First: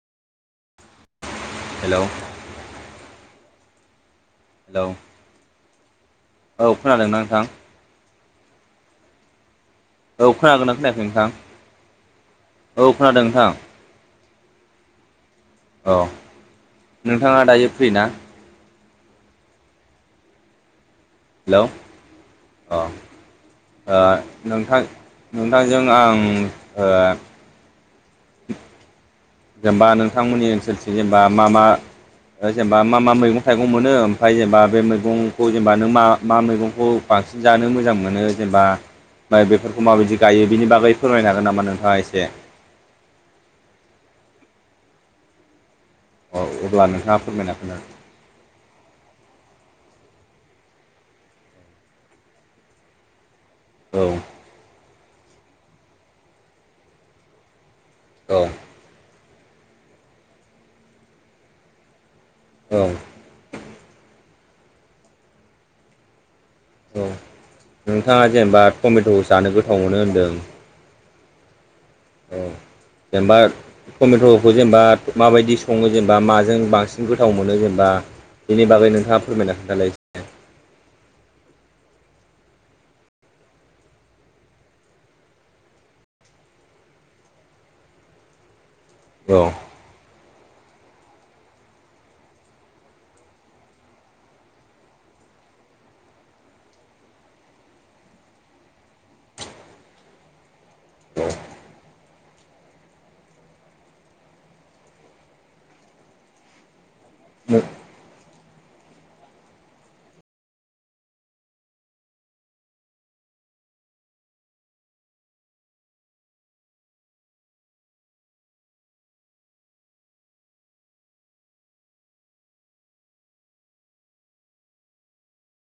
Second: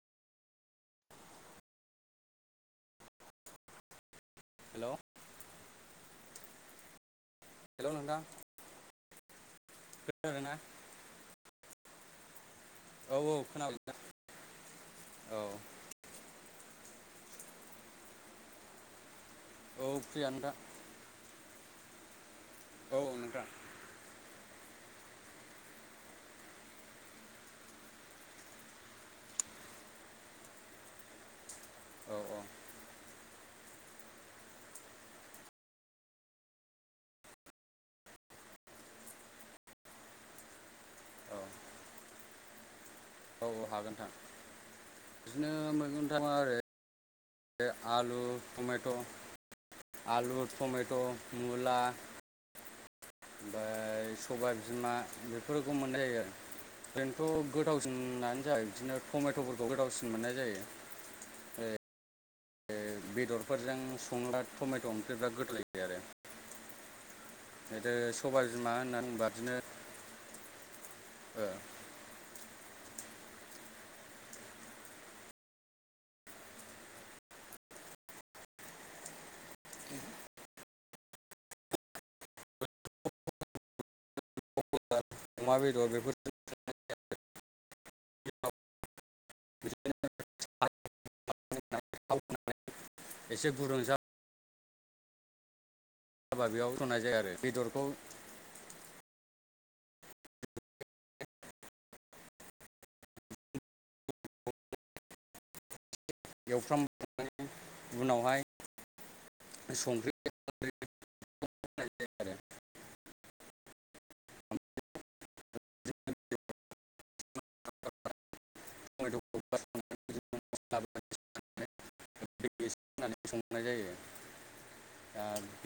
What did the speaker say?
हेल' hello औ खोनादों ना नोंथां? हेल' नोंथां औ खोनादोंना खोनागोनना खोनायाखै नोंथां? औ खोनादों औ नोंथां खोनाब नोंथां औ। औ नोंथाङा दायो फ्रि ना? औ फ्रियानो दा। हेलौ अ औ औ नोंथां। ओ नोंथां नोंथांजों आं ओ जेनबा नोंथांमोननि ओनसोलथि जेनेबा मा मा औ औ जेन बा मा मा मैगं थाइगं मोनो ओमफ्राय जेनबा मैगंखौ जेनेबा नों मा मा मैगंखौ बांसिन जानो मोजां मोनो जेनेबा ओमफ्राय बेफोरखौ माबायदि गायो बिनि बागै फोरमायनो औ हागोन नामा नोंथाङा एसे? औ औ हागोन नोंथां। बिदिनो मैगं एसे अ अब्ला नोंथाङा फोरमायना होनो [unintelligible] आलु टमेट' आलु टमेट' मुला ओमफ्राय सबाय बिमा बेफोरखौ मोननाय जायो आरो। ओरैनोथ' गोदावसिनानो ज औ बिदिनो टमेट'फोरखौ गोदावसिन मोननाय जायो। औ बेदरफोरजों संब्ला टमेट' ओंख्रिया बिराद गोथाव जायो आरो। औ ओमफ्राय नोंथाङा सबाय जेनेबा बिमा होनना टमेट' बुङोबा जानो गोथाव मोनो होनदों। ओ। औ जेनेबा टमेट'खौ जेनेबा माबायदि सङो जेनेबा माजों बांसिन गोथाव मोनो जेनेबा बेनि बागै नोंथाङा फोरमायना खोनथालाय। अमा बेदर बेफोर औ। एसे गुुरुंजा बा बेयाव होनाय जायो आरो बेदरखौ एवफ्रामनाय औ उनावहाय संख्रि होनाय जायो आरो [inaudible] [inaudible] होनानै संनाय जायो ओ दा